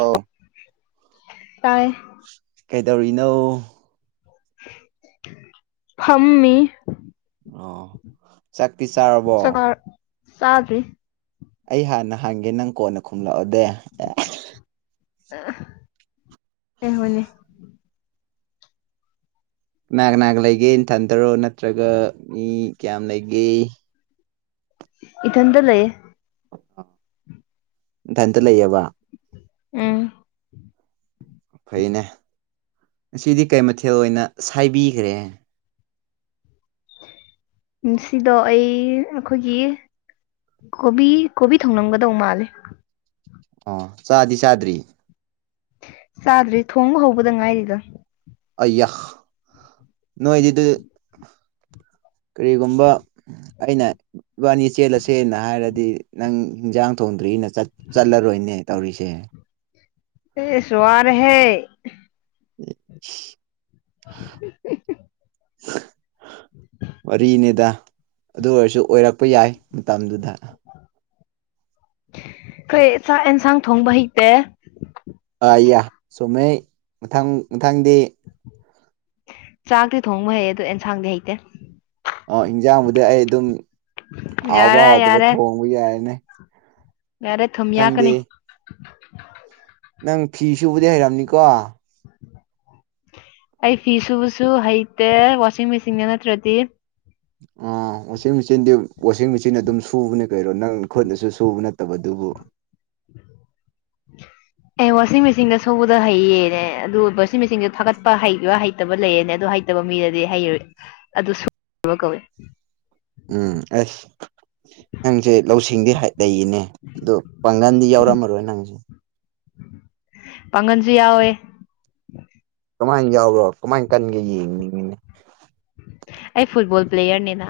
ꯑꯥꯎ ꯇꯥꯏ ꯀꯩꯗꯧꯔꯤꯅꯣ ꯐꯝꯃꯤ ꯑ ꯆꯥꯛꯇꯤ ꯆꯥꯔꯕꯣ ꯁꯥꯗꯔꯤ ꯑꯩ ꯍꯥꯟꯅ ꯍꯥꯡꯒꯦ ꯅꯪ ꯀꯣꯟꯅ ꯈꯨꯝꯂꯛꯑꯣꯗꯦ ꯑꯦ ꯍꯍꯣꯏꯅꯦ ꯅꯥꯛ ꯅꯅꯥꯒ ꯂꯩꯒꯦ ꯏꯟꯊꯟꯊꯔꯣ ꯅꯠꯇ꯭ꯔꯒ ꯃꯤ ꯀꯌꯥꯝ ꯂꯩꯒꯦ ꯏꯗ ꯂꯩꯌꯦ ꯏꯊꯟꯇ ꯂꯩꯌꯦꯕ ꯑꯝ ꯐꯩꯅꯦ ꯉꯗꯤ ꯀꯩ ꯃꯊꯦꯜ ꯑꯣꯏꯅ ꯁꯥꯏꯕꯤꯈ꯭ꯔꯦ ꯁꯤꯗꯣ ꯑꯩ ꯑꯩꯈꯣꯏꯒꯤ ꯀꯣꯕꯤ ꯀꯣꯕꯤ ꯊꯧꯅꯝꯒꯗꯧ ꯃꯥꯜꯂꯦ ꯑꯣ ꯆꯥꯗꯤ ꯆꯥꯗ꯭ꯔꯤ ꯆꯥꯗ꯭ꯔꯔꯤ ꯊꯣꯡꯕ ꯍꯧꯕꯗ ꯉꯥꯏꯔꯤꯗ ꯑꯌꯥ ꯅꯣꯗꯤꯗꯤ ꯀꯔꯤꯒꯨꯝꯕ ꯑꯩꯅ ꯏꯕꯥꯅꯤ ꯆꯦꯜꯂꯁꯦꯅ ꯍꯥꯏꯔꯗꯤ ꯅꯪ ꯏꯟꯁꯥꯡ ꯊꯣꯡꯗ꯭ꯔ ꯑꯅ ꯆꯠꯂꯔꯣꯏꯅꯦ ꯇꯧꯔꯤꯁꯦ ꯑꯦ ꯁꯔ ꯍꯦ ꯎꯝ [unintelligible] ꯋꯥꯔꯤꯅꯤꯗ ꯑꯗꯨ ꯑꯣꯏꯔꯁꯨ ꯑꯣꯏꯔꯛꯄ ꯌꯥꯏ ꯃꯇꯝꯗꯨꯗ ꯑꯩꯈꯣꯏ ꯆꯥꯛ ꯑꯦꯟꯁꯥꯡ ꯊꯣꯡꯕ ꯍꯩꯇꯦ ꯌꯥ ꯆꯨꯝꯃꯦ ꯃꯊꯪ ꯃꯊꯪꯗꯤ ꯆꯥꯛꯇꯤ ꯊꯣꯡꯕ ꯍꯩ ꯑ ꯑꯗꯨ ꯑꯦꯟꯁꯥꯡꯗꯤ ꯍꯩꯇꯦ ꯑ ꯏꯟꯖꯥꯡꯕꯨꯗꯤ ꯑꯩ ꯑꯗꯨꯝ ꯍꯥꯎꯕ ꯌꯥꯔꯦ ꯍꯥꯎꯗꯕ ꯌꯥꯔꯦ ꯊꯣꯡꯕ ꯌꯥꯏꯅꯦ ꯌꯥꯔꯦ ꯊꯨꯝꯃꯤꯌꯥ ꯃꯊꯪꯗꯤ ꯀꯅꯤ ꯅꯪ ꯐꯤ ꯁꯕꯨꯗꯤ ꯍꯩꯔꯝꯅꯤꯀꯣ ꯑꯩ ꯐꯤ ꯁꯨꯕꯁꯨ ꯍꯩꯇꯦ ꯋꯥꯁꯤꯡ ꯃꯦꯆꯤꯟꯒ ꯅꯠꯇ꯭ꯔꯗꯤ ꯑ ꯋꯥꯁꯤꯡ ꯃꯦꯆꯤꯟꯗꯤ ꯋꯥꯁꯤꯡ ꯃꯦꯆꯤꯟ ꯑꯗꯨꯝ ꯁꯨꯕꯅꯦ ꯀꯔꯣ ꯅꯪ ꯈꯨꯠꯅꯁꯨ ꯁꯨꯕ ꯅꯠꯇꯕ ꯑꯗꯨ ꯑꯣ [unintelligible] ꯑꯦ ꯋꯥꯁꯤꯡ ꯃꯦꯆꯤꯟꯗ ꯁꯨꯕꯗ ꯍꯩꯌꯦꯅꯦ ꯑꯗꯨ ꯋꯥꯁꯤꯡ ꯃꯦꯆꯤꯟꯁꯨꯣ ꯊꯥꯒꯠꯄ ꯍꯩꯕ ꯍꯩꯇꯕ ꯂꯩꯌꯦꯅꯦ ꯑ ꯐꯠꯇꯕ ꯃꯤꯗꯗꯤ ꯍꯩꯔ ꯑꯗꯨ ꯁꯨꯕ ꯀꯧꯏ ꯎꯝ ꯑꯁ ꯅꯪꯁꯦ ꯂꯧꯁꯤꯡꯗꯤ ꯂꯩꯌꯦꯅꯦ ꯑꯗꯣ ꯄꯥꯡꯒꯜꯗꯤ ꯌꯥꯎꯔꯝꯃꯔꯣꯏ ꯅꯪꯁꯦ ꯄꯉꯟꯖ ꯌꯥꯋꯋꯦ ꯀꯃꯥꯏꯅ ꯌꯥꯎꯕꯔꯣ ꯀꯃꯥꯏ ꯀꯟꯒꯦ ꯌꯦꯡꯅꯤꯡꯉꯅꯦ ꯑꯩ ꯐꯨꯠꯕꯜ ꯄ꯭ꯂꯦꯌꯔꯅꯦꯅ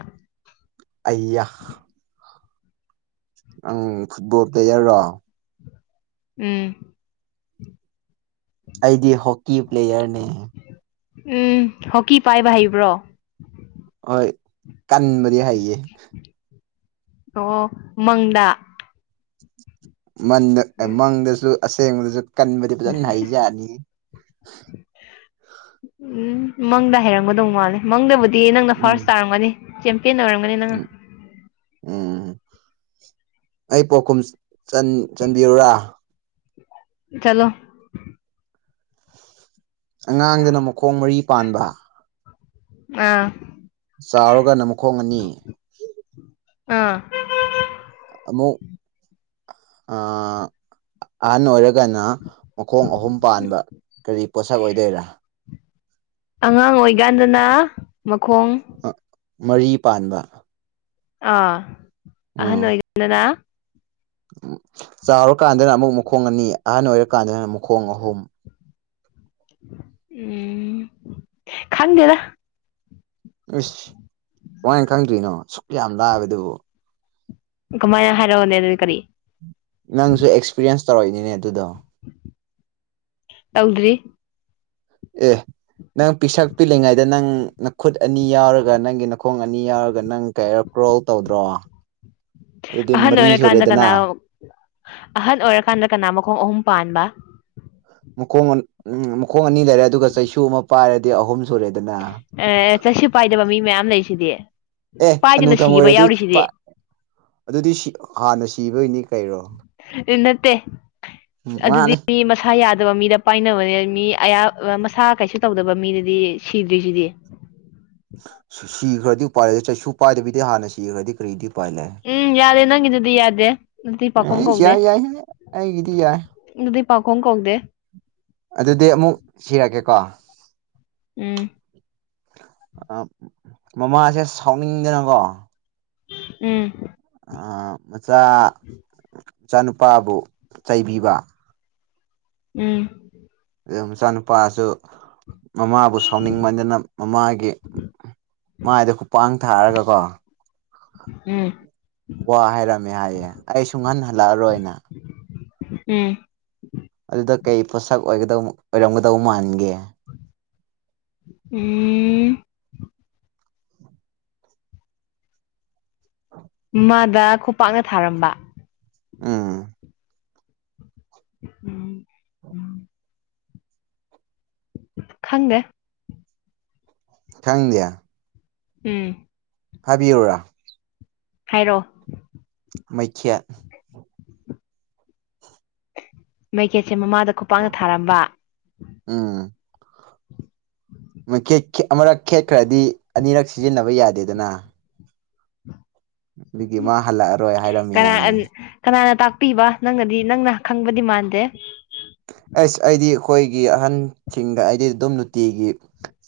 ꯑꯌꯥꯥꯛ ꯑꯪ ꯐꯨꯠꯕꯣꯜ ꯄ꯭ꯂꯦꯌꯔꯔꯣ ꯎꯝ ꯑꯩꯗꯤ ꯍꯣꯛꯀꯤ ꯄ꯭ꯂꯦꯌꯔꯅꯤ ꯎꯝ ꯍꯀꯤ ꯄꯥꯏꯕ ꯍꯕ꯭ꯔꯣ ꯍꯣꯏ ꯀꯥꯟꯕꯗꯤ ꯍꯥꯏꯌꯦ ꯑꯣ ꯃꯪꯗ ꯃꯟꯗ ꯃꯪꯗꯁꯨ ꯑꯁꯦꯡꯕꯗꯁꯨ ꯀꯟꯕꯗꯤ ꯐꯖꯅ ꯍꯩꯖꯅꯤ ꯎꯝ ꯃꯪꯗ ꯍꯥꯏꯩꯔꯝꯒꯗꯧ ꯃꯥꯜꯂꯦ ꯃꯪꯗꯕꯨꯗꯤ ꯅꯪꯅ ꯐꯥꯔꯁ ꯎꯝ ꯇꯥꯔꯝꯒꯅꯤ ꯟꯅ ꯃꯔꯔꯝꯒꯅꯤ ꯅꯪꯉ ꯎꯝ ꯎꯝ ꯑꯩ ꯄꯥꯎꯈꯨꯝ ꯆꯟꯕꯤꯔꯨꯔꯥ ꯆꯂꯣ ꯑꯉꯥꯡꯗꯨꯅ ꯃꯈꯣꯡ ꯃꯔꯤ ꯄꯥꯟꯕ ꯑꯥ ꯆꯥꯎꯔꯒ ꯅꯨ ꯈꯣꯡ ꯑꯅꯤ ꯑꯥ ꯑ ꯑꯅꯔ ꯀꯅ ꯃꯈꯣꯡ ꯑꯍꯨꯝ ꯄꯥꯟꯕ ꯀꯔꯤ ꯄꯣꯠꯁꯛ ꯑꯣꯏꯗꯣꯏꯔꯥ ꯑꯉꯥꯡ ꯑꯣꯏꯀꯥꯟꯗꯅ ꯃꯈꯣꯡ ꯑ ꯃꯔꯤ ꯄꯥꯟꯕ ꯑ ꯎꯝ ꯑꯍꯅꯣꯏꯒꯗꯅꯥ ꯆꯥꯎꯔꯀꯥꯟꯗꯅ ꯑꯃꯨꯛ ꯃꯈꯣꯡ ꯑꯅꯤ ꯑꯍꯟ ꯑꯣꯏꯔꯀꯥꯟꯗꯅ ꯃꯈꯣꯡ ꯑꯍꯨꯝ ꯎꯝ ꯈꯥꯟꯗꯦꯔ ꯏꯁꯁ ꯋꯥ ꯈꯪꯗ꯭ꯔꯤꯅꯣ ꯁꯨꯛ ꯌꯥꯝ ꯂꯥꯑꯕ ꯑꯗꯨꯕꯨ ꯀꯃꯥꯏꯅ ꯍꯥꯏꯔꯛꯑꯣꯅꯦ ꯑꯗꯨꯗꯤ ꯀꯔꯤ ꯅꯪꯁꯨ ꯑꯦꯛꯁꯄꯤꯔꯤꯌꯦꯟꯁ ꯇꯧꯔꯛꯏꯅꯤꯅꯦ ꯑꯗꯨꯗꯣ ꯇꯧꯗ꯭ꯔꯤ ꯑꯦ ꯅꯪ ꯄꯤꯁꯛ ꯄꯤꯛꯂꯤꯉꯩꯗ ꯅꯪ ꯈꯨꯨꯠ ꯑꯅꯤ ꯌꯥꯎꯔꯒ ꯅꯪꯒꯤ ꯅꯈꯣꯡ ꯑꯅꯤ ꯌꯥꯎꯔꯒ ꯅꯪ ꯀꯩꯔꯛ ꯔ꯭ꯔꯣꯜ ꯇꯧꯗ꯭ꯔꯣ ꯑꯗꯨꯗꯤ ꯑꯍꯟ ꯃꯔꯤ ꯑꯣꯏꯔꯀꯥꯟꯗ ꯀꯅꯥ ꯁꯨꯔꯦꯗꯅ ꯑꯍꯟ ꯑꯣꯏꯔꯀꯥꯟꯗ ꯀꯅꯥ ꯃꯈꯣꯡ ꯑꯍꯨꯝ ꯄꯥꯟꯕ ꯃꯈꯣꯡ ꯎꯝ ꯃꯈꯣꯡ ꯑꯅꯤ ꯂꯩꯔꯦ ꯑꯗꯨꯒ ꯆꯩꯁꯨ ꯑꯃ ꯄꯥꯏꯔꯗꯤ ꯑꯍꯨꯝ ꯁꯨꯔꯦꯗꯅ ꯑꯦ ꯆꯠꯁꯨ ꯄꯥꯏꯗꯕ ꯃꯤ ꯃꯌꯥꯝ ꯂꯩꯔꯤꯁꯤꯗꯤ ꯑꯦ ꯍ ꯅꯨꯡꯊꯪ ꯑꯣꯏꯔꯗꯤ ꯑꯗꯨꯗꯤ ꯍꯥꯟꯅ ꯁꯤꯕꯒꯤꯅꯤ ꯀꯩꯔꯣ ꯅꯠꯇꯦ ꯎꯝ ꯑꯗꯨꯗꯤ ꯃꯥꯅꯤ ꯃꯤ ꯃꯁꯥ ꯌꯥꯗ ꯇꯕ ꯃꯤꯗ ꯄꯥꯏꯅꯕꯅꯦ ꯃꯤ ꯑꯌꯥ ꯑ ꯃꯁꯥ ꯀꯩꯁꯨ ꯇꯧꯗꯕ ꯃꯤꯗꯗꯤ ꯁꯤꯗ꯭ꯔꯤꯖꯤꯗꯤ [unintelligible] ꯁꯤ ꯁꯤꯈ꯭ꯔꯗꯤ ꯎꯄꯥꯏꯌꯦ ꯆꯩꯁꯨ ꯄꯥꯏꯗꯕꯤꯗꯩ ꯍꯥꯟꯅ ꯁꯤꯈꯒ꯭ꯔꯗꯤ ꯀꯔꯤꯗꯤ ꯎꯄꯥꯏ ꯂꯩ ꯎꯝ ꯌꯥꯗꯦ ꯅꯪꯉꯤꯗꯨꯗꯤ ꯌꯥꯗꯦ ꯑꯗꯨꯗꯤ ꯄꯥꯈꯣꯡ ꯑꯩꯁ ꯀꯧꯗꯦ ꯌꯥꯏ ꯌꯥꯏ ꯑꯩꯒꯤꯗꯤ ꯌꯥꯏ ꯑꯗꯨꯗꯤ ꯄꯥꯈꯣꯡ ꯀꯧꯗꯦ ꯑꯗꯨꯗꯤ ꯑꯃꯨꯛ ꯁꯤꯔꯛꯀꯦꯀꯣ ꯎꯝ ꯑ ꯃꯃꯥꯁꯦ ꯁꯥꯎꯅꯤꯡꯗꯅꯀꯣ ꯎꯝ ꯑ ꯃꯆꯥ ꯃꯆꯥꯅꯨꯄꯥꯕꯨ ꯆꯩꯕꯤꯕ ꯎꯝ ꯑꯌꯥꯝ ꯃꯆꯥꯅꯨꯄꯥꯁꯨ ꯃꯃꯥꯕꯨ ꯁꯥꯎꯅꯤꯡꯃꯟꯗꯅ ꯃꯃꯥꯒꯤ ꯃꯥꯏꯗ ꯈꯨꯄꯥꯡ ꯊꯥꯔꯒꯀꯣ ꯎꯝ ꯋꯥ ꯍꯥꯏꯔꯝꯃꯦ ꯍꯥꯏꯌꯦ ꯑꯩ ꯁꯨꯡꯍꯟ ꯍꯜꯂꯛ ꯑꯔꯣꯏꯅ ꯎꯝ ꯑꯗꯨꯗ ꯀꯩ ꯄꯣꯠꯁꯛ ꯑꫭꯏꯒꯗꯧ ꯑꯣꯏꯔꯝꯒꯗꯧ ꯃꯥꯟꯒꯦ ꯎꯝ ꯃꯥꯗ ꯈꯨꯄꯥꯛꯅ ꯊꯥꯔꯝꯕ ꯎꯝ ꯎꯝ ꯎꯝ ꯈꯪꯗꯦ ꯈꯪꯗꯤꯌꯦ ꯎꯝ ꯍꯥꯏꯕꯤꯌꯨꯨꯔꯥ ꯍꯥꯏꯔꯣ ꯃꯩꯈꯦꯠ ꯃꯩꯈꯦꯠꯁꯦ ꯃꯃꯥꯗ ꯈꯨꯄꯥꯛꯅ ꯊꯥꯔꯝꯕ ꯃꯈꯦꯠ ꯈꯦꯠ ꯑꯃꯔꯛ ꯈꯦꯠꯈ꯭ꯔꯗꯤ ꯑꯅꯤꯔꯛ ꯁꯤꯖꯤꯟꯅꯕ ꯌꯥꯗꯦꯗꯅ ꯑꯗꯨꯒꯤ ꯃꯥ ꯍꯜꯂꯛꯑꯔꯣꯏ ꯍꯥꯏꯔꯝꯃꯤ ꯀꯅꯥ ꯍꯥꯏꯌꯦ ꯀꯅꯥꯅ ꯇꯥꯛꯄꯤꯕ ꯅꯪꯅꯗꯤ ꯅꯪꯅ ꯈꯪꯕꯗꯤ ꯃꯥꯟꯗꯦ ꯑꯁ ꯑꯩꯗꯤ ꯑꯈꯣꯏꯒꯤ ꯑꯍꯟꯁꯤꯡꯗ ꯑꯩꯗꯤ ꯑꯗꯨꯝ ꯅꯨꯡꯇꯤꯒꯤ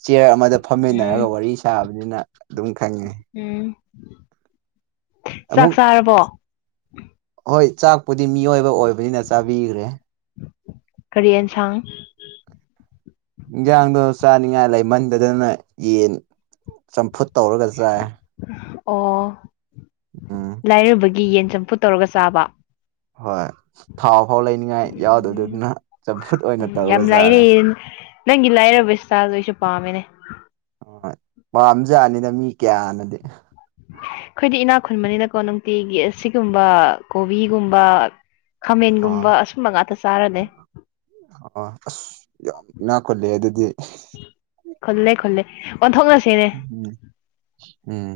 ꯆꯤꯌ꯭ꯔ ꯑꯃꯗ ꯎꯝ ꯐꯝꯃꯤꯟꯅꯔꯒ ꯋꯥꯔꯤ ꯁꯥꯕꯅꯤꯅ ꯑꯗꯨꯝ ꯈꯪꯉꯦ ꯎꯝ ꯆꯥꯛ ꯑꯃꯨꯛ ꯆꯥꯔꯕꯣ ꯍꯣꯏ ꯆꯥꯛꯄꯨꯗꯤ ꯃꯤꯑꯣꯏꯕ ꯑꯣꯏꯕꯅꯤꯅ ꯆꯥꯕꯤꯈꯒ꯭ꯔꯦ ꯀꯔꯤ ꯑꯦꯟ ꯁꯥꯡ ꯏꯟꯖꯥꯡꯗꯣ ꯆꯥꯅꯤꯡꯉꯥꯏ ꯂꯩꯃꯟꯗꯗꯅ ꯌꯦꯟ ꯆꯝꯐꯨꯠ ꯇꯧꯔꯒ ꯆꯥꯏꯌꯦ ꯑꯣ ꯂꯥꯏꯔꯕꯒꯤ ꯌꯦꯟ ꯆꯝꯐꯨꯠ ꯇꯧꯔꯒ ꯆꯥꯕ ꯍꫭꯏ ꯊꯥꯎ ꯐꯥꯎ ꯂꯩꯅꯤꯡꯉꯥꯏ ꯎꯝ ꯌꯥꯎꯗꯗꯨꯅ ꯆꯝꯐꯨꯠ ꯑꯣꯏꯅ ꯎꯝ ꯇꯧꯔ ꯌꯥꯝ ꯆꯥꯔꯦ ꯂꯥꯏꯔꯩ ꯅꯪꯒꯤ ꯂꯥꯏꯔꯕ ꯏ꯭ꯁꯇꯥꯜꯗꫭ ꯑꯩꯁꯨ ꯄꯥꯝꯃꯤꯅꯦ ꯄꯥꯝꯖꯥꯠꯅꯤꯗ ꯃꯤ ꯀꯌꯥꯅꯗꯤ ꯑꯈꯣꯏꯗꯤ ꯏꯅꯥꯛ ꯈꯨꯟꯕꯅꯤꯅꯀꯣ ꯅꯨꯡꯇꯤꯒꯤ ꯑꯁꯤꯒꯨꯝꯕ ꯀꯣꯕꯤꯒꯨꯝꯕ ꯑꯥ ꯈꯥꯃꯦꯟꯒꯨꯝꯕ ꯑꯁꯨꯝꯕ ꯉꯥꯛꯇ ꯆꯥꯔꯅꯦ ꯑꯥ ꯑꯁ ꯌꯥꯝ ꯏꯅꯥꯛ ꯈꯨꯜꯂꯦ ꯑꯗꯨꯗꯤ ꯈꯨꯜꯂꯦ ꯈꯨꯜꯂꯦ ꯑꯣꯟꯊꯣꯛꯅꯁꯤꯅꯦ ꯎꯝ ꯎꯝ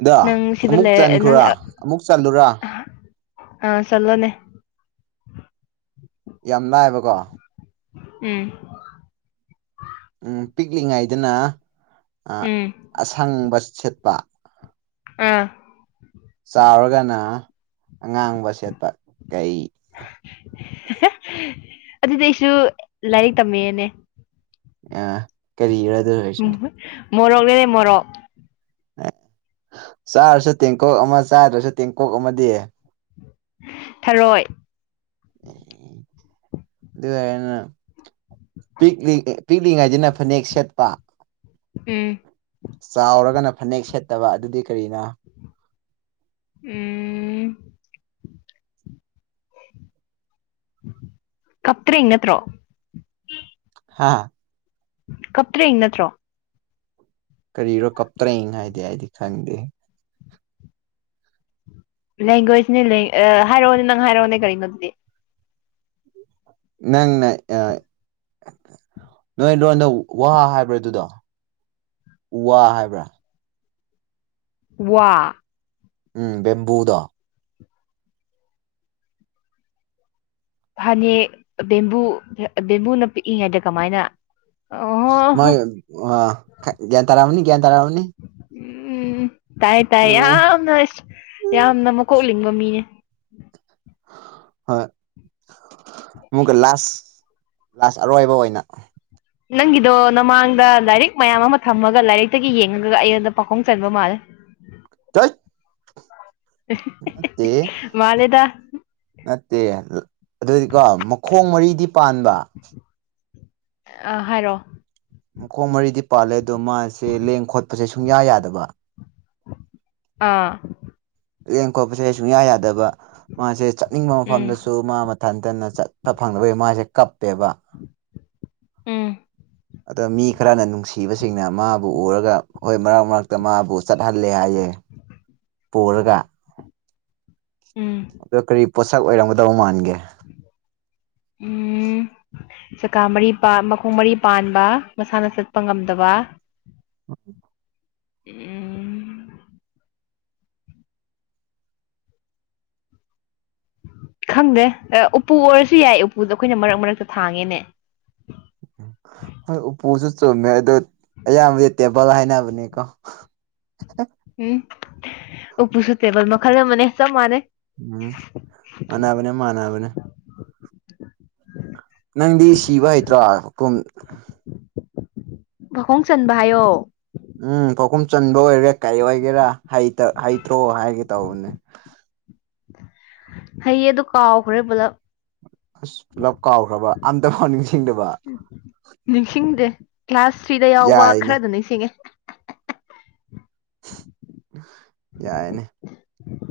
ꯑꯗꯣ ꯅꯪ ꯑꯃꯨꯛ ꯁꯤꯗꯂꯩ ꯑ ꯅꯪ ꯆꯟꯈ꯭ꯔꯣꯔꯥ ꯑꯃꯨꯛ ꯆꯜꯂꯨꯔꯥ ꯑꯥ ꯆꯠꯂꫭꯅꯦ ꯌꯥꯝ ꯂꯥꯏꯕꯀꯣ ꯎꯝ ꯄꯤꯛꯂꯤꯉꯩꯗꯅ ꯎꯝ ꯑꯁꯪꯕ ꯁꯦꯠꯄ ꯑꯥ ꯆꯥꯎꯔꯒꯅ ꯑꯉꯥꯡꯕ ꯁꯦꯠꯄ ꯀꯩ [inaudible] ꯑꯗꯨꯗꯩꯁꯨ ꯂꯥꯏꯔꯤꯛ ꯇꯝꯃꯦꯑꯅꯦ ꯑ ꯀꯔꯤꯔ ꯑꯗꯨ ꯑꯣꯏꯔꯁꯨ ꯃꯣꯔꯛꯒꯦꯅꯦꯦ ꯃꯣꯔꯛ ꯑꯦ ꯆꯥꯔꯁꯨ ꯇꯦꯡꯀꯣꯛ ꯑꯃ ꯆꯥꯗ꯭ꯔꯁꯨ ꯇꯦꯡꯀꯣꯛ ꯑꯃꯗꯤ ꯊꯔꯣꯏ ꯑꯗꯨꯅ ꯄꯤꯛꯅꯤ ꯄꯤꯛꯂꯤꯉꯩꯁꯤꯅ ꯐꯅꯦꯛ ꯁꯦꯠꯄ ꯎꯝ ꯆꯥꯎꯔꯒꯅ ꯐꯅꯦꯛ ꯁꯦꯠꯇꯕ ꯑꯗꯨꯗꯤ ꯀꯔꯤꯅ ꯎꯝ ꯀꯇ ꯏꯉꯠꯇ꯭ꯔꯣ ꯍꯥꯥ ꯀꯞꯇ꯭ꯔꯦ ꯅꯠꯇ꯭ꯔꯣ ꯀꯔꯤꯔꯣ ꯀꯞꯇ꯭ꯔꯏ ꯍꯥꯏꯗꯤ ꯑꯩꯗꯤ ꯈꯪꯗꯦ ꯂꯦꯡꯒ꯭ꯋꯦꯖꯅꯦ ꯍꯥꯏꯔꯛꯑꯣꯅꯦ ꯅꯪ ꯍꯥꯏꯔꯛꯑꯣꯅꯦ ꯀꯔꯤꯒꯤꯅꯣ ꯑꯗꯨꯗꯤ ꯅꯪꯅꯦ ꯅꯣꯏ ꯂꯣꯟꯗ ꯋꯥꯍꯥ ꯍꯥꯏꯕ꯭ꯔ ꯑꯗꯨꯗꯣ ꯎ ꯋꯥ ꯍꯥꯏꯕ꯭ꯔꯥ ꯋꯥ ꯎꯝ ꯕꯦꯝꯝꯕꯨꯗꯥ ꯐꯅꯦꯛ ꯕꯦꯝꯕꯨ ꯕꯦꯝꯕꯨꯅ ꯄꯤꯛꯏꯉꯩꯗ ꯀꯃꯥꯏꯅ ꯃꯣꯏ ꯑꯣ ꯭ꯟ ꯇꯥꯔꯥꯥꯎꯅꯤ ꯭ꯌꯥꯟ ꯇꯔꯥꯥꯎꯅꯤ ꯎꯝ ꯇꯥꯏ ꯇꯥꯏ ꯌꯥꯝꯅ ꯑ ꯌꯥꯝꯅ ꯃꯀꯣꯛ ꯂꯤꯡꯕ ꯃꯤꯅꯦ ꯍꯣꯏ ꯃꯨꯛ ꯀ ꯂꯥꯁ ꯂꯥꯁ ꯑꯔꯣꯏꯕ ꯑꯣꯏꯅ ꯅꯪꯒꯤꯗꯣ ꯅꯃꯥꯡꯗ ꯂꯥꯏꯔꯤꯛ ꯃꯌꯥꯝ ꯑꯃ ꯊꯝꯃꯒ ꯂꯥꯏꯔꯤꯛꯇꯒꯤ ꯌꯦꯡꯉꯒꯒ ꯑꯩꯉꯣꯟꯗ ꯄꯥꯎꯈꯨꯝ ꯆꯟꯕ ꯃꯥꯜꯂꯦ ꯆꯣꯏꯠ ꯅꯠꯇꯦ ꯃꯥꯅꯦꯦꯗ ꯅꯠꯇꯦ ꯑꯗꯨꯗꯤꯀꯣ ꯃꯈꯣꯡ ꯃꯔꯤꯗꯤ ꯄꯥꯟꯕ ꯑ ꯍꯥꯏꯔꯣ ꯃꯈꯣ ꯃꯔꯤꯗꯤ ꯄꯥꯜꯂꯦ ꯑꯗꯣ ꯃꯥꯁꯦ ꯂꯦꯡ ꯈꯣꯠꯄꯁꯦ ꯁꯨꯡꯌꯥ ꯌꯥꯗꯕ ꯑꯥ ꯂꯦꯡ ꯈꯣꯠꯄꯁꯦ ꯑꯩ ꯁꯨꯡꯌꯥ ꯌꯥꯗꯕ ꯃꯥꯁꯦ ꯆꯠꯅꯤꯡꯕ ꯎꯝ ꯃꯐꯝꯗꯁꯨ ꯃꯥ ꯊꯟꯇꯅ ꯆꯠꯄ ꯐꯪꯅꯕꯒꯤ ꯃꯥꯁꯦ ꯀꯞꯄꯦꯕ ꯎꯝ ꯑꯗꯣ ꯃꯤ ꯈꯔꯅ ꯅꯨꯡꯁꯤꯕꯁꯤꯡꯅ ꯃꯥꯕꯨ ꯎꯔꯒ ꯍꯣꯏ ꯃꯔꯛ ꯃꯔꯛꯇ ꯃꯥꯕꯨ ꯆꯠꯍꯜꯂꯦ ꯍꯥꯏꯌꯦ ꯎꯝ ꯄꯔꯒ ꯎꯝ ꯄꯣꯠꯁꯛ ꯑꯣꯏꯔꯝꯒꯗꯕ ꯃꯥꯟꯒꯦ ꯎꯝ ꯆꯀꯥ ꯃꯔꯤ ꯃꯈꯣꯡ ꯃꯔꯤ ꯄꯥꯟꯕ ꯃꯁꯥꯅ ꯆꯠꯄ ꯉꯝꯗꯕ ꯎꯝ ꯈꯪꯗꯦ ꯎꯄꯨ ꯑꯣꯏꯔꯁꯨ ꯌꯥꯏ ꯎꯄꯨꯗꯣ ꯑꯩꯈꯣꯏꯅ ꯃꯔꯛ ꯃꯔꯛꯇ ꯊꯥꯡꯉꯦꯅꯦ ꯍ ꯍꯣꯏ ꯎꯄꯨꯁꯨ ꯆꯨꯝꯃꯦ ꯑꯗꯨꯗ ꯑꯌꯥꯝꯕꯗꯤ ꯇꯦꯕꯜ ꯍꯥꯏꯅꯕꯅꯦꯀꯣ ꯎꯝ ꯎꯄꯨꯁꯨ ꯇꯦꯕꯜ ꯃꯈꯜ ꯑꯃꯅꯦ ꯆꯞ ꯃꯥꯟꯅꯩ ꯎꯝ ꯃꯅꯕꯅꯦ ꯃꯥꯅꯕꯅꯦ ꯅꯪꯗꯤ ꯁꯤꯕ ꯍꯩꯇ꯭ꯔꯣꯨꯝ ꯃꯈꯈꯣꯡ ꯆꯟꯕ ꯍꯥꯏꯌꯣ ꯎꯝ ꯄꯥꯎꯈꯨꯝ ꯆꯟꯕ ꯑꯣꯏꯒꯔꯥ ꯀꯔꯤ ꯑꯣꯏꯒꯦꯔꯥ ꯇ ꯍꯩꯇ꯭ꯔꯣ ꯍꯥꯏꯒꯦ ꯇꯧꯕꯅꯦ ꯍꯌꯦꯌꯦ ꯑꯗꯨ ꯀꯥꯎꯈ꯭ꯔꯦ ꯄꯨꯂꯞ ꯑꯁ ꯄꯨꯂꯞ ꯀꯥꯎꯈ꯭ꯔꯕ ꯑꯝꯇ ꯐꯥꯎ ꯅꯤꯡꯁꯤꯡꯗꯕ ꯅꯤꯡꯁꯤꯡꯗꯦ ꯀ꯭ꯂꯥꯁ ꯊ꯭ꯔꯤꯗ ꯌꯥꯎꯕ ꯈꯔ ꯌꯥꯏꯅꯦ ꯑꯗꯨ ꯅꯤꯡꯁꯤꯡꯉꯦ ꯌꯥꯏꯅꯦ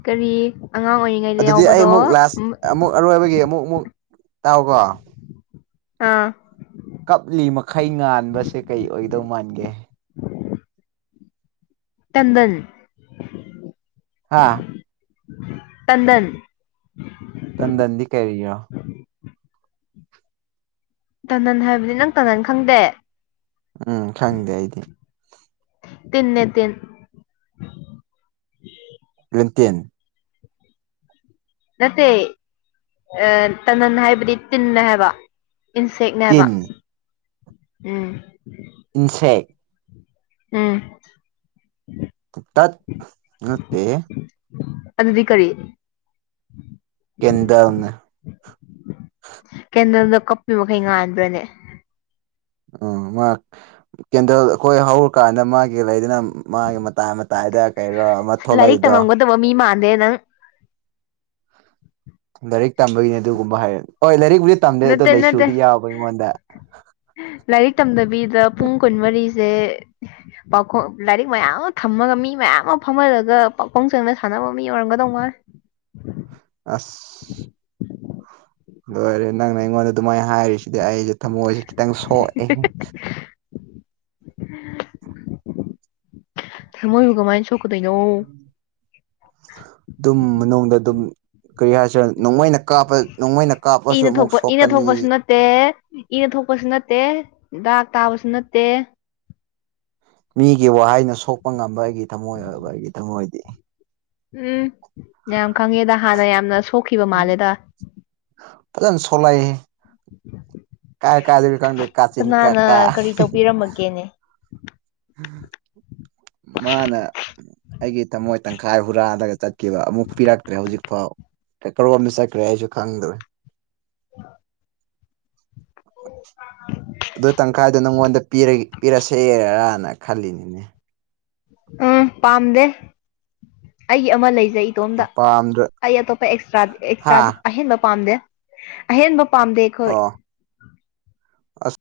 ꯀꯔꯤꯌꯦ ꯑꯗꯨꯗꯤ ꯑꯩ ꯑꯃꯨꯛ ꯂꯥꯁ ꯑꯃꯨꯛ ꯑꯔꯣꯏꯕꯒꯤ ꯑꯃꯨꯛ ꯑꯃꯨꯛ ꯇꯥꯎꯀꯣ ꯑꯥ ꯀꯞꯂꯤ ꯃꯈꯩ ꯉꯥꯟꯕꯁꯦ ꯀꯩ ꯑꯣꯏꯗꯧ ꯃꯥꯟꯒꯦ ꯇꯟꯗꯟ ꯍꯥꯥ ꯇꯟꯗꯟ ꯇꯟꯗꯟꯗꯤ ꯀꯔꯤꯔꯣ ꯇꯅꯟ ꯍꯥꯏꯕꯅꯤ ꯅꯪ ꯇꯅꯟ ꯈꯪꯗꯦ ꯎꯝ ꯈꯪꯗꯦ ꯑꯩꯗꯤ ꯇꯟꯅ ꯇꯤꯟ ꯦꯟꯇꯤꯟ ꯅꯠꯇꯦ ꯑ ꯇꯅꯟ ꯍꯥꯏꯕꯗꯤ ꯇꯤꯟꯅ ꯍꯥꯏꯕ ꯏꯟꯁꯦꯛꯅꯦꯕ ꯇꯤꯟ ꯎꯝ ꯏꯟꯁꯦꯛ ꯎꯝ ꯇꯠ ꯅꯦ ꯑꯗꯨꯗꯤ ꯀꯔꯤ ꯀꯗꯅ ꯀꯦꯟꯗꯜꯗꯣ ꯀꯞꯄꯤ ꯃꯈꯩ ꯉꯥꯟꯥꯟꯕ꯭ꯔꯅꯦ ꯎ ꯃꯥ ꯀꯦꯟꯗꯜ ꯑꯩꯈꯣꯏ ꯍꯧꯔꯀꯥꯟꯗ ꯃꯥꯒꯤ ꯂꯩꯗꯅ ꯃꯥꯒꯤ ꯃꯇꯥꯏ ꯃꯇꯥꯏꯗ ꯀꯩꯔꯣ ꯑꯃ ꯊꯣꯛꯂꯛꯏꯗꯣ ꯑꯗꯦ ꯅꯪ ꯂꯥꯏꯔꯤꯛ ꯇꯝꯕꯒꯤꯅꯦ ꯑꯗꯨꯒꯨꯝꯕ ꯍꯥꯏꯔꯅꯤ ꯍꯣꯏ ꯂꯥꯏꯔꯤꯛꯕꯨꯨꯗꯤ ꯇꯝꯗꯦ ꯑꯗꯨꯗꯣ ꯅꯠꯇꯦ ꯅꯠꯇꯦ ꯂꯩꯥꯏꯁꯨꯗꯤ ꯌꯥꯎꯕ ꯑꯩꯉꯣꯟꯗ ꯂꯥꯏꯔꯤꯛ ꯇꯝꯗꯕꯤꯗ ꯄꯨꯡ ꯀꯨꯟꯃꯔꯤꯁꯦ ꯄꯥꯎꯈꯣꯡ ꯂꯥꯏꯔꯤꯛ ꯃꯌꯥꯝ ꯑꯃ ꯊꯝꯃꯒ ꯃꯤ ꯃꯌꯥꯝ ꯑꯃ ꯐꯝꯍꯜꯂꯒ ꯄꯥꯈꯣꯡ ꯆꯪꯅ ꯁꯥꯟꯅꯕ ꯃꯤ ꯑꯣꯏꯔꯝꯒꯗꯧ ꯃꯥ [inaudible] ꯑꯁ ꯂꯣꯏꯔꯦ ꯅꯪꯅ ꯑꯩꯉꯣꯟꯗ ꯑꯗꯨꯃꯥꯏꯅ ꯍꯥꯏꯔꯤꯁꯤꯗꯤ ꯑꯩꯁꯦ ꯊꯃꯣꯏꯁꯦ ꯈꯤꯇꯪ ꯁꯣꯛꯑꯦ ꯃꯣꯏ ꯒꯃꯥꯏꯁꯨ ꯑꯗꯨꯝ ꯃꯅꯨꯡꯗ ꯑꯗꯨꯝ ꯀꯔꯤ ꯍꯥꯏꯁꯤꯔ ꯅꯣꯡꯃꯩꯅ ꯀꯥꯞꯄ ꯅꯣꯡꯃꯩꯅ ꯀꯥꯞꯄꯁꯨ ꯏꯅ ꯑꯃꯨꯛ ꯊꯣꯛꯄ ꯏꯅ ꯁꯣꯛꯀꯅꯤ ꯊꯣꯛꯄꯁꯨ ꯅꯠꯇꯦ ꯏꯅ ꯊꯣꯛꯄꯁꯨ ꯅꯠꯇꯦ ꯗ꯭ꯔꯥꯛ ꯇꯥꯕꯁꯨ ꯅꯠꯇꯦ ꯃꯤꯒꯤ ꯋꯥꯍꯩꯩꯅ ꯁꯣꯛꯄ ꯉꯝꯕ ꯑꯩꯒꯤ ꯊꯝꯃꯣꯏ ꯑꯣꯏꯕ ꯑꯩꯒꯤ ꯊꯝꯃꯣꯏꯗꯤ ꯎꯝ ꯌꯥꯝ ꯈꯪꯉꯦꯗ ꯍꯥꯟꯅ ꯌꯥꯝꯅ ꯁꯣꯛꯈꯤꯕ ꯃꯥꯜꯂꯦꯗ ꯐꯖꯅ ꯆꯂꯥꯏ ꯀꯥꯆꯤꯟ ꯀꯥ ꯀꯅꯥꯅ ꯀꯥ ꯀꯔꯤ ꯇꯧꯕꯤꯔꯝꯃꯒꯦꯅꯦ ꯃꯥꯅ ꯑꯩꯒꯤ ꯊꯝꯃꯣꯏ ꯇꯪꯈꯥꯏ ꯍꯨꯔꯥꯜꯂꯒ ꯆꯠ ꯦ ꯑꯃꯨꯛ ꯄꯤꯔꯛꯇ꯭ꯔꯦ ꯍꯧꯖꯤꯛ ꯐꯥꯎ ꯀꯔꯣꯝꯗ ꯆꯠꯈ꯭ꯔꯦ ꯍꯥꯏꯁꯨ ꯈꯪꯗ꯭ꯔꯦ ꯑ ꯑꯗꯨ ꯇꯪꯈꯥꯏꯗꯣ ꯅꯪꯉꯣꯟꯗ ꯄꯤꯔꯁꯦꯔꯅ ꯈꯅꯤꯅꯦ ꯎꯝ ꯄꯝ ꯗ ꯑꯩꯒꯤ ꯑꯃ ꯂꯩꯖꯩ ꯏꯇꯣꯝꯗ ꯄꯥꯝꯗ꯭ꯔ ꯑꯩ ꯑꯇꯣꯞꯄ ꯑꯦꯛꯁꯇ꯭ꯔꯥ ꯍꯥ ꯑꯦꯛꯁꯇ꯭ꯔꯥꯗꯤ ꯑꯍꯦꯟꯕ ꯄꯥꯝꯗꯦ ꯑꯍꯦꯟꯕ ꯄꯥꯝꯗꯦ ꯑꯩꯈꯣꯏ ꯑꯣ ꯑꯁ